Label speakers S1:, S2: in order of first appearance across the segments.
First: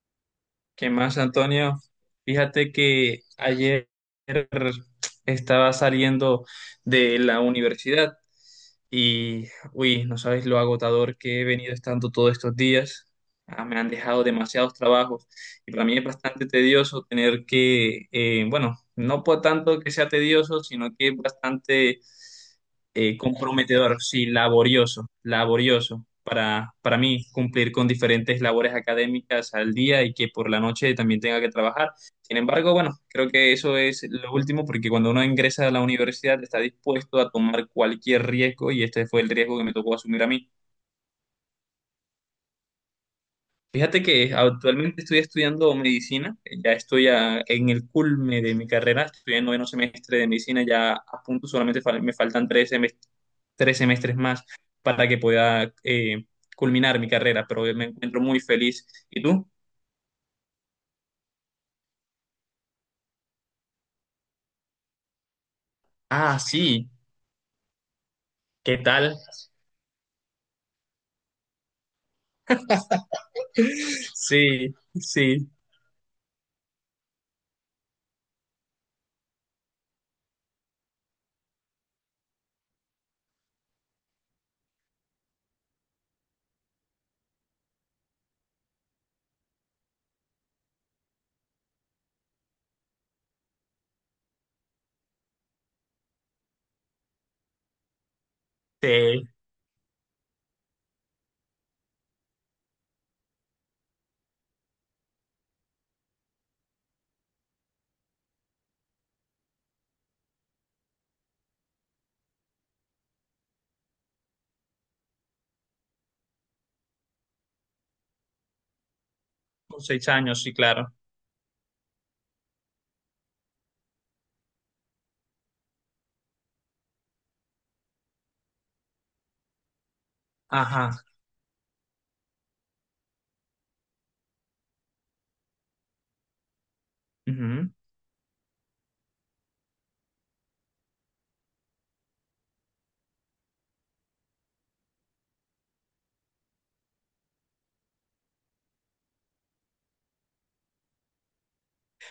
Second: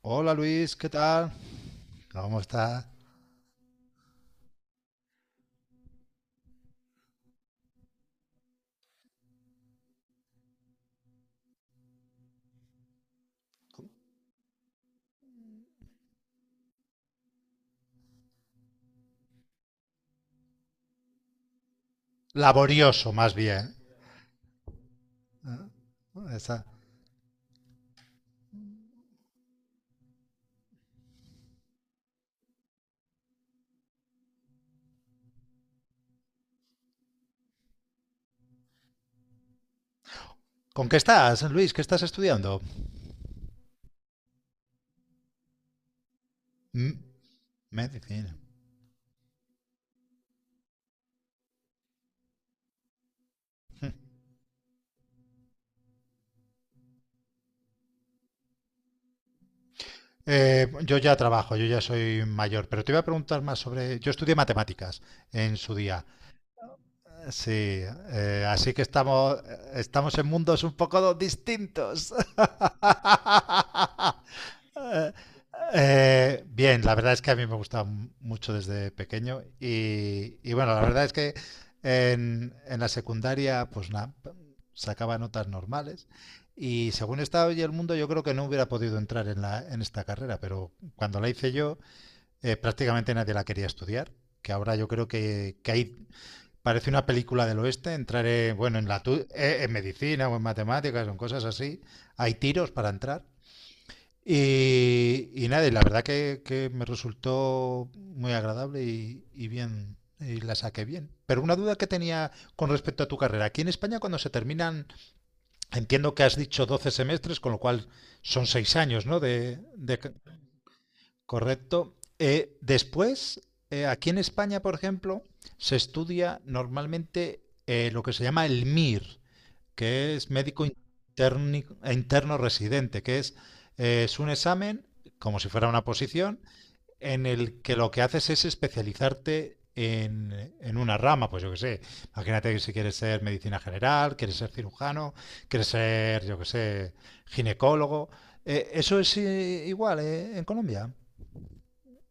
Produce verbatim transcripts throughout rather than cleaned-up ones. S1: Hola Luis, ¿qué
S2: ¿Qué más,
S1: tal?
S2: Antonio?
S1: ¿Cómo
S2: Fíjate
S1: estás?
S2: que ayer estaba saliendo de la universidad y, uy, no sabes lo agotador que he venido estando todos estos días. Ah, me han dejado demasiados trabajos y para mí es bastante tedioso tener que, eh, bueno, no por tanto que sea tedioso, sino que es bastante
S1: Laborioso,
S2: eh,
S1: más bien.
S2: comprometedor, sí, laborioso, laborioso
S1: Está-
S2: para, para mí cumplir con diferentes labores académicas al día y que por la noche también tenga que trabajar. Sin embargo, bueno, creo que eso es lo último porque cuando uno ingresa a la universidad está dispuesto a tomar cualquier riesgo y este fue el riesgo que me tocó asumir a mí.
S1: ¿Con qué estás, Luis? ¿Qué estás estudiando?
S2: Fíjate que actualmente estoy estudiando medicina. Eh, ya
S1: Mm.
S2: estoy a- en el
S1: Medicina.
S2: culme de mi carrera, estoy en noveno semestre de medicina, ya a punto, solamente fal- me faltan tres semestres, tres semestres más para que pueda eh, culminar mi carrera, pero me encuentro muy feliz. ¿Y tú?
S1: Eh, yo ya trabajo, yo ya soy mayor, pero te iba a preguntar más sobre... Yo estudié matemáticas en su día.
S2: Ah, sí,
S1: Sí, eh, así
S2: ¿qué
S1: que
S2: tal?
S1: estamos, estamos en mundos un poco distintos.
S2: Sí,
S1: Eh,
S2: sí,
S1: eh, Bien, la verdad es que a mí me gusta m- mucho desde pequeño, y, y bueno, la verdad es que en, en la secundaria pues nada, sacaba notas normales, y según está hoy el mundo yo creo que no hubiera podido entrar en la, en esta carrera, pero cuando la hice yo eh, prácticamente nadie la quería estudiar, que ahora yo creo que, que hay. Parece una película del oeste, entraré, bueno, en, la, tu-
S2: sí,
S1: eh, en medicina o en matemáticas o en cosas así. Hay tiros para entrar. Y, y nada, y la verdad que, que me resultó muy agradable y, y bien, y la saqué bien. Pero una duda que tenía con respecto a tu carrera. Aquí en España cuando se terminan, entiendo que has dicho doce semestres, con lo cual son seis años, ¿no? De,
S2: con
S1: de.
S2: seis años, sí, claro.
S1: Correcto. Eh, después, eh, aquí en España, por ejemplo, se estudia normalmente eh, lo que se llama el M I R, que es médico
S2: Ajá.
S1: interni- interno residente, que es, eh, es un examen, como si fuera una posición, en el
S2: Ujú.
S1: que lo que haces es especializarte en, en una rama, pues yo que sé, imagínate que si quieres ser medicina general, quieres ser cirujano, quieres ser, yo que sé, ginecólogo. Eh, ¿eso es eh, igual eh, en Colombia?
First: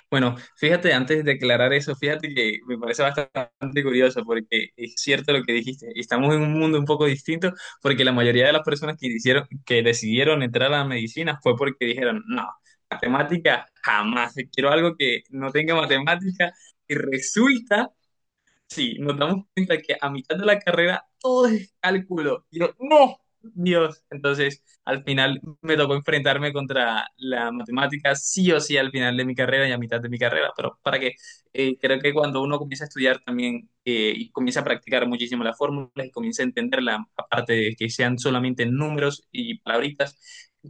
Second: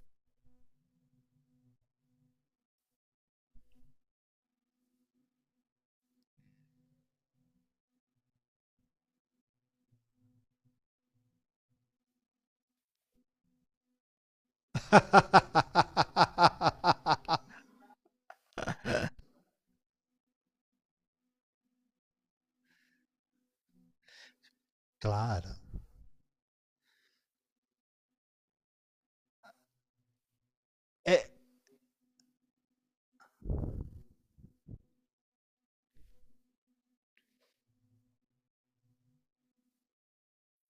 S2: Bueno, fíjate, antes de declarar eso, fíjate que me parece bastante curioso porque es cierto lo que dijiste. Estamos en un mundo un poco distinto porque la mayoría de las personas que hicieron, que decidieron entrar a la medicina fue porque dijeron, no, matemática jamás, quiero algo que no tenga matemática y resulta. Sí, nos damos cuenta que a mitad de la carrera todo es cálculo. Y yo, no, Dios. Entonces, al final
S1: Claro.
S2: me tocó enfrentarme contra la matemática, sí o sí, al final de mi carrera y a mitad de mi carrera. Pero para que
S1: Eh,
S2: eh, creo que cuando uno comienza a estudiar también eh, y comienza a practicar muchísimo las fórmulas y comienza a entenderla, aparte de que sean solamente números y palabritas,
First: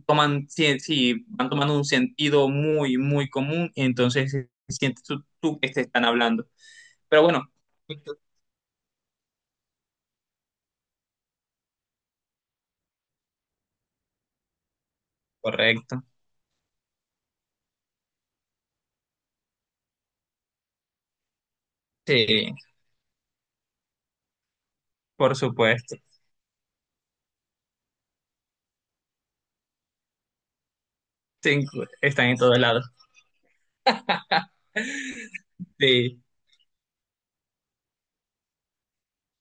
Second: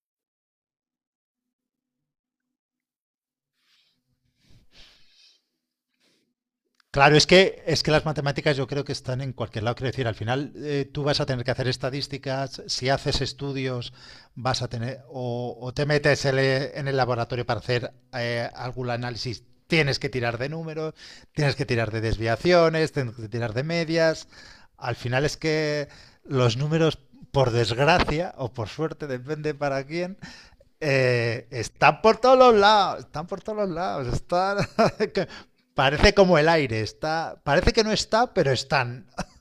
S2: toman, sí, sí, van tomando un sentido muy, muy común. Entonces, sientes tú, tú que te están hablando.
S1: claro,
S2: Pero
S1: es
S2: bueno.
S1: que, es que las matemáticas yo creo que están en cualquier lado. Quiero decir, al final eh, tú vas a tener que hacer estadísticas, si haces estudios, vas a tener, o, o te
S2: Correcto.
S1: metes en el- en el laboratorio para hacer eh, algún análisis, tienes que tirar de números, tienes que tirar de
S2: Sí,
S1: desviaciones, tienes que tirar de medias. Al final
S2: por
S1: es que
S2: supuesto.
S1: los números, por desgracia o por suerte, depende para quién. Eh,
S2: Se encu-
S1: están por
S2: están
S1: todos
S2: en
S1: los
S2: todos lados.
S1: lados, están por todos los lados, están... que parece
S2: Sí,
S1: como el aire, está... Parece que no está, pero están.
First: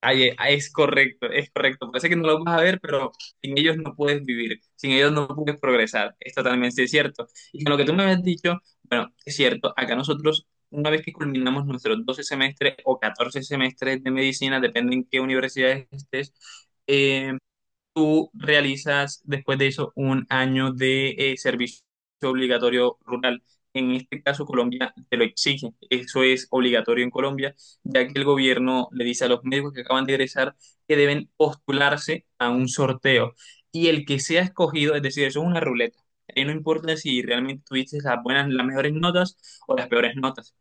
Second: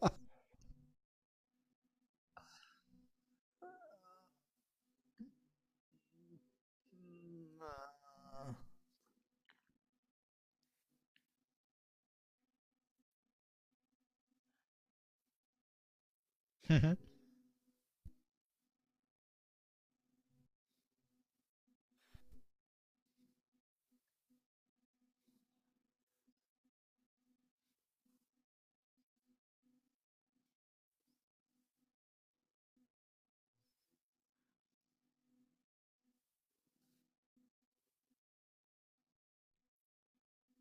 S2: ahí- e- ahí es correcto, es correcto. Parece que no lo vas a ver, pero sin ellos no puedes vivir, sin ellos no puedes progresar. Es totalmente cierto. Y con lo que tú me habías dicho, es cierto, acá nosotros, una vez que culminamos nuestros doce semestres o catorce semestres de medicina, depende en qué universidad estés,
S1: Ujú,
S2: eh, tú realizas después de eso un año de eh, servicio obligatorio rural. En este caso, Colombia te lo exige. Eso es obligatorio en Colombia, ya que el gobierno le dice a los médicos que acaban de egresar que deben postularse a un sorteo. Y el que sea escogido, es decir, eso es una ruleta. Ahí no importa si realmente tuviste las buenas, las mejores notas o las peores notas.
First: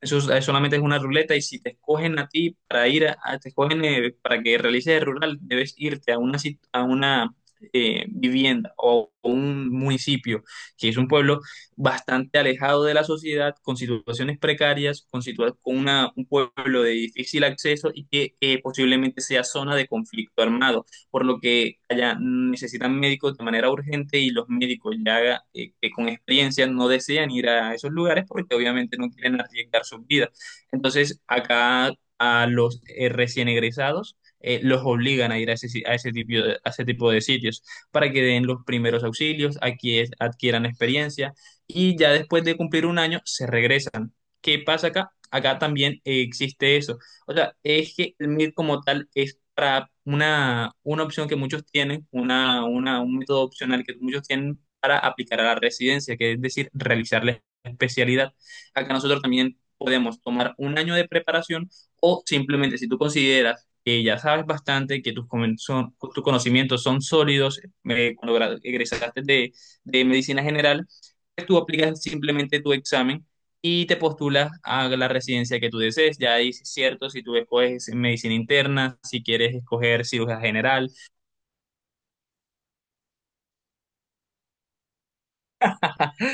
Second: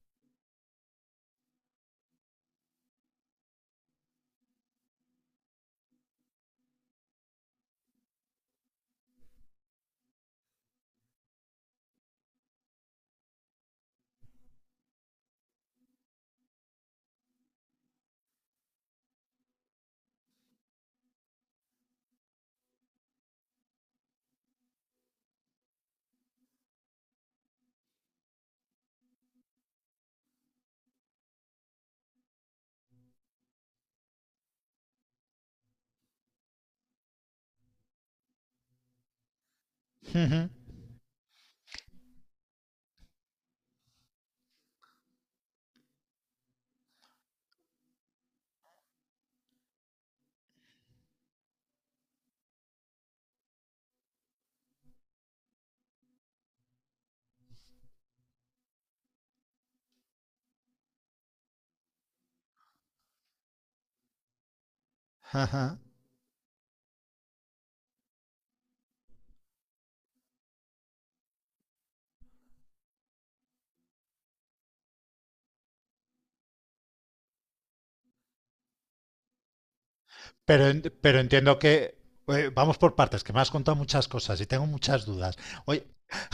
S2: Eso es- eh, solamente es una ruleta y si te escogen a ti para ir a, a- te escogen eh, para que realices el rural, debes irte a una sit- a una eh, vivienda o, o un municipio, que es un pueblo bastante alejado de la sociedad, con situaciones precarias, con situa- con una- un pueblo de difícil acceso y que eh, posiblemente sea zona de conflicto armado, por lo que allá necesitan médicos de manera urgente y los médicos ya eh, que con experiencia no desean ir a esos lugares porque obviamente no quieren arriesgar sus vidas. Entonces, acá a los eh, recién egresados eh, los obligan a ir a ese, si- a ese tipo de, a ese tipo de sitios para que den los primeros auxilios, aquí es-
S1: ujú,
S2: adquieran experiencia y ya después de cumplir un año se regresan. ¿Qué pasa acá? Acá también eh, existe eso. O sea, es que el M I R como tal es para una, una opción que muchos tienen, una, una, un método opcional que muchos tienen para aplicar a la residencia, que es decir, realizar la especialidad. Acá nosotros también podemos tomar un año de preparación o simplemente si tú consideras que ya sabes bastante, que tus, comen-
S1: ajá.
S2: son- tus conocimientos son sólidos, eh, cuando gra- egresaste de, de medicina general, pues tú aplicas simplemente tu examen y te postulas a la residencia que tú desees. Ya dices cierto, si tú escoges medicina interna, si quieres escoger cirugía
S1: Pero, en-
S2: general.
S1: pero entiendo que eh, vamos por partes, que me has contado muchas cosas y tengo muchas dudas. Oye,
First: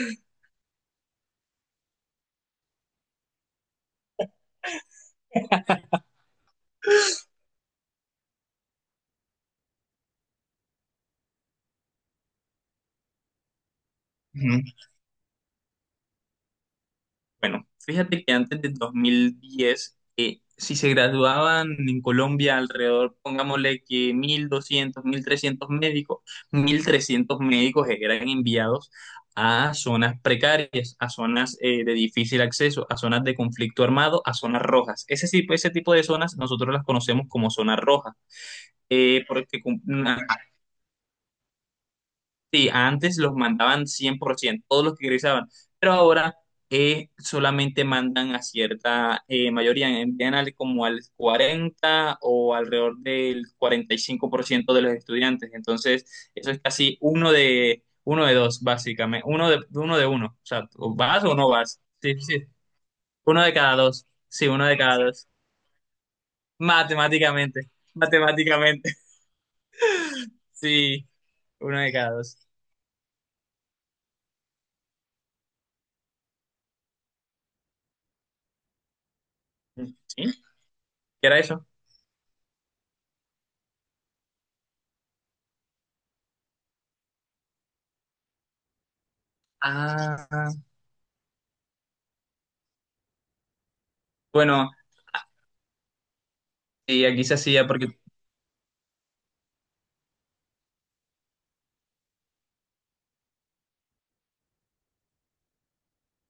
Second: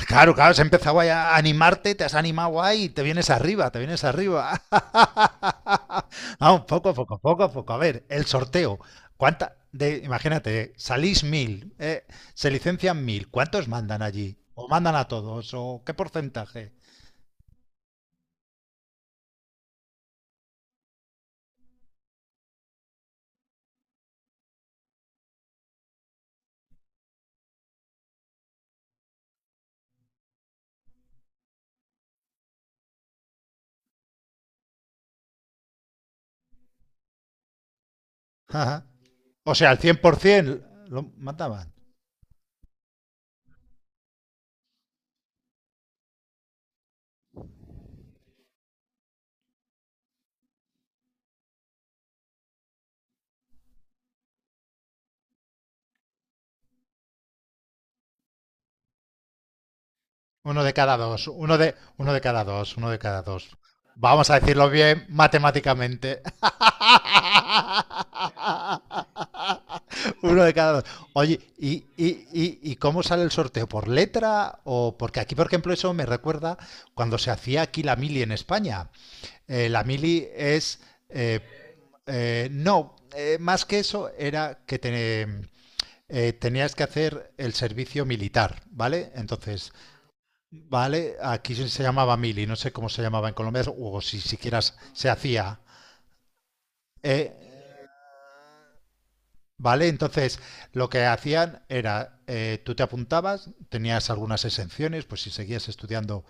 S1: claro, claro, has empezado ahí a animarte, te has animado ahí y te vienes arriba, te vienes arriba. Vamos, poco a poco, poco a poco. A ver, el sorteo. ¿Cuánta? De, imagínate, salís mil, eh, se licencian mil. ¿Cuántos mandan allí? ¿O
S2: Ujú.
S1: mandan a todos? ¿O qué porcentaje?
S2: Bueno, fíjate que antes del dos mil diez, eh, si se graduaban en Colombia alrededor, pongámosle que mil doscientos mil trescientos médicos, mil trescientos médicos eran enviados a zonas precarias, a zonas eh, de difícil acceso, a zonas de conflicto armado, a zonas rojas. Ese, tipo- ese tipo de zonas nosotros las conocemos como zonas rojas.
S1: Ajá.
S2: eh,
S1: O
S2: porque
S1: sea, el
S2: cum- ah,
S1: cien por ciento lo mandaban.
S2: sí, antes los mandaban cien por ciento, todos los que egresaban, pero ahora eh, solamente mandan a cierta eh, mayoría, envían al- como al cuarenta o alrededor del cuarenta y cinco por ciento de los estudiantes, entonces eso es casi uno de, uno de dos, básicamente, uno de uno, de uno. O sea,
S1: Uno de
S2: ¿o
S1: cada
S2: vas
S1: dos,
S2: o no
S1: uno de,
S2: vas?
S1: uno
S2: Sí,
S1: de cada
S2: sí,
S1: dos, uno de cada
S2: uno
S1: dos.
S2: de cada dos,
S1: Vamos a
S2: sí, uno
S1: decirlo
S2: de cada
S1: bien
S2: dos,
S1: matemáticamente.
S2: matemáticamente, matemáticamente.
S1: Uno de cada dos.
S2: Sí,
S1: Oye, ¿y,
S2: uno de cada
S1: y,
S2: dos.
S1: y, y cómo sale el sorteo? ¿Por letra? O porque aquí, por ejemplo, eso me recuerda cuando se hacía aquí la mili en España. Eh, la
S2: ¿Sí?
S1: mili es...
S2: ¿Qué era eso?
S1: eh, eh, no, eh, más que eso era que te- eh, tenías que hacer el servicio militar, ¿vale? Entonces,
S2: Ah.
S1: ¿vale? Aquí se llamaba mili, no sé cómo se llamaba en Colombia, o si siquiera
S2: Bueno,
S1: se hacía.
S2: sí, aquí
S1: eh,
S2: se hacía porque,
S1: ¿Vale? Entonces, lo que hacían era, eh, tú te apuntabas, tenías algunas exenciones, pues si seguías estudiando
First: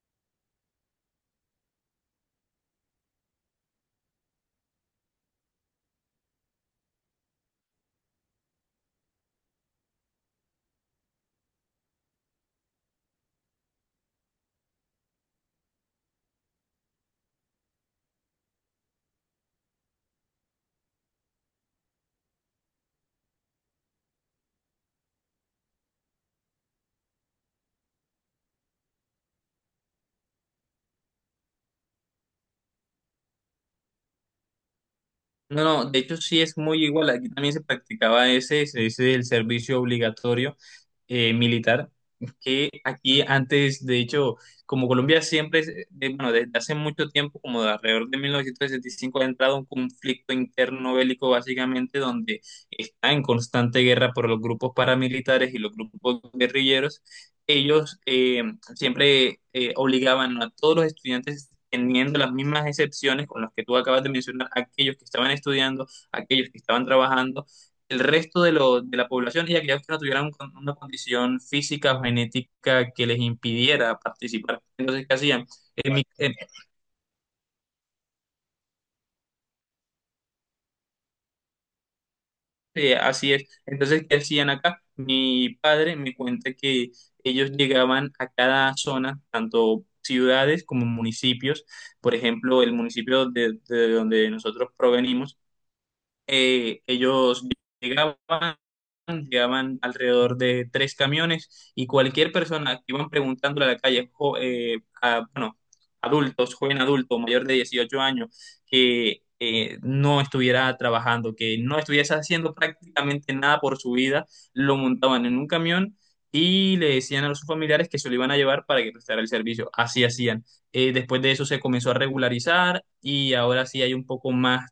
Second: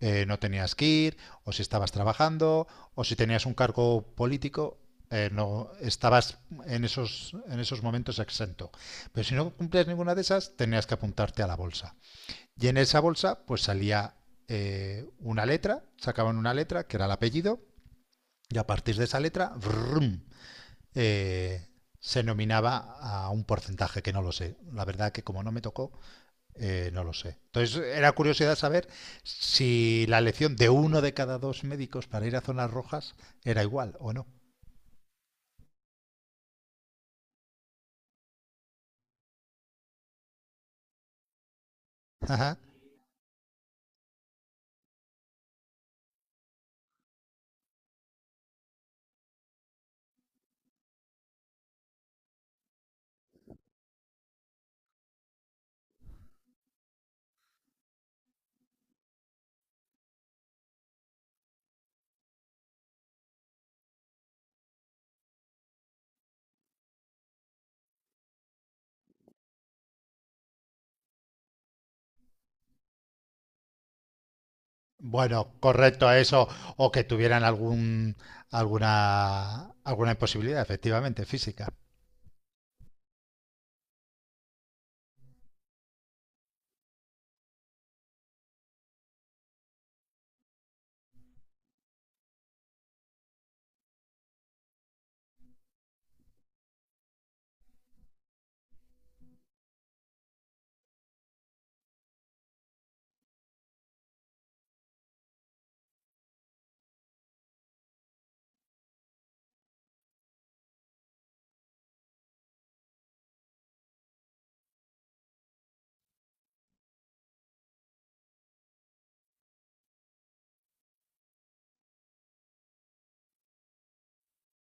S1: eh, no tenías que ir, o si estabas trabajando, o si tenías un cargo político. Eh, no estabas en esos, en esos momentos exento, pero si no cumplías ninguna de esas tenías que apuntarte a la bolsa. Y en esa bolsa pues salía eh, una letra, sacaban una letra que era el apellido, y a partir de esa letra brum, eh, se nominaba a un porcentaje que no lo sé. La verdad que como no me tocó, eh, no lo sé. Entonces era curiosidad saber si la elección de uno de cada dos médicos para ir a zonas rojas era igual o no.
S2: no, no, de hecho sí es muy igual, aquí también se practicaba ese, se dice el servicio obligatorio, eh, militar,
S1: Ajá.
S2: que aquí antes, de hecho, como Colombia siempre, es- eh, de- bueno, desde hace mucho tiempo, como de alrededor de mil novecientos sesenta y cinco ha entrado un conflicto interno bélico básicamente donde está en constante guerra por los grupos paramilitares y los grupos guerrilleros. Ellos eh, siempre eh, obligaban a todos los estudiantes, teniendo las mismas excepciones con las que tú acabas de mencionar, aquellos que estaban estudiando, aquellos que estaban trabajando el resto de, lo- de la población y aquellos que no tuvieran un una condición física o genética que les impidiera participar. Entonces, ¿qué hacían?
S1: Bueno,
S2: En mi-
S1: correcto a
S2: en-
S1: eso, o que tuvieran algún, alguna, alguna imposibilidad, efectivamente, física.
S2: eh, Así es. Entonces, ¿qué hacían acá? Mi padre me cuenta que ellos llegaban a cada zona, tanto ciudades como municipios. Por ejemplo, el municipio de, de donde nosotros provenimos, eh, ellos llegaban llegaban alrededor de tres camiones y cualquier persona que iban preguntándole a la calle, jo- eh, a- bueno, adultos, joven adulto, mayor de dieciocho años, que eh, no estuviera trabajando, que no estuviese haciendo prácticamente nada por su vida, lo montaban en un camión y le decían a sus familiares que se lo iban a llevar para que prestara el servicio. Así hacían. Eh, después de eso se comenzó a regularizar y ahora sí hay un poco más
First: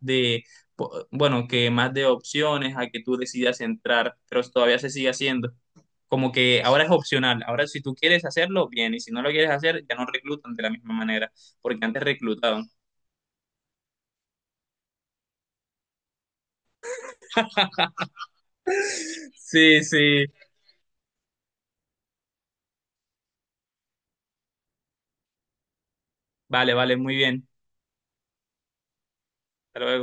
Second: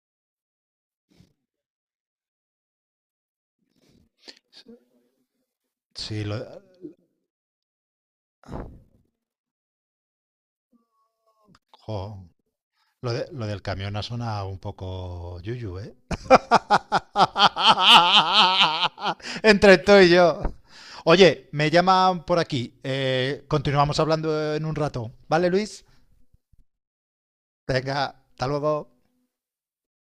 S2: po- bueno, que más de opciones a que tú decidas entrar, pero todavía se sigue haciendo.
S1: Sí,
S2: Como
S1: lo.
S2: que ahora es opcional, ahora si tú quieres hacerlo, bien, y si no lo quieres hacer, ya no reclutan de la misma manera, porque antes
S1: Jo,
S2: reclutaban.
S1: lo, de- lo del camión ha sonado un poco yuyu, ¿eh? Entre
S2: Sí,
S1: tú y
S2: sí,
S1: yo. Oye, me llaman por aquí. Eh, continuamos hablando en un rato. ¿Vale, Luis?
S2: vale, vale, muy bien.
S1: Venga, hasta luego.
S2: Hasta luego.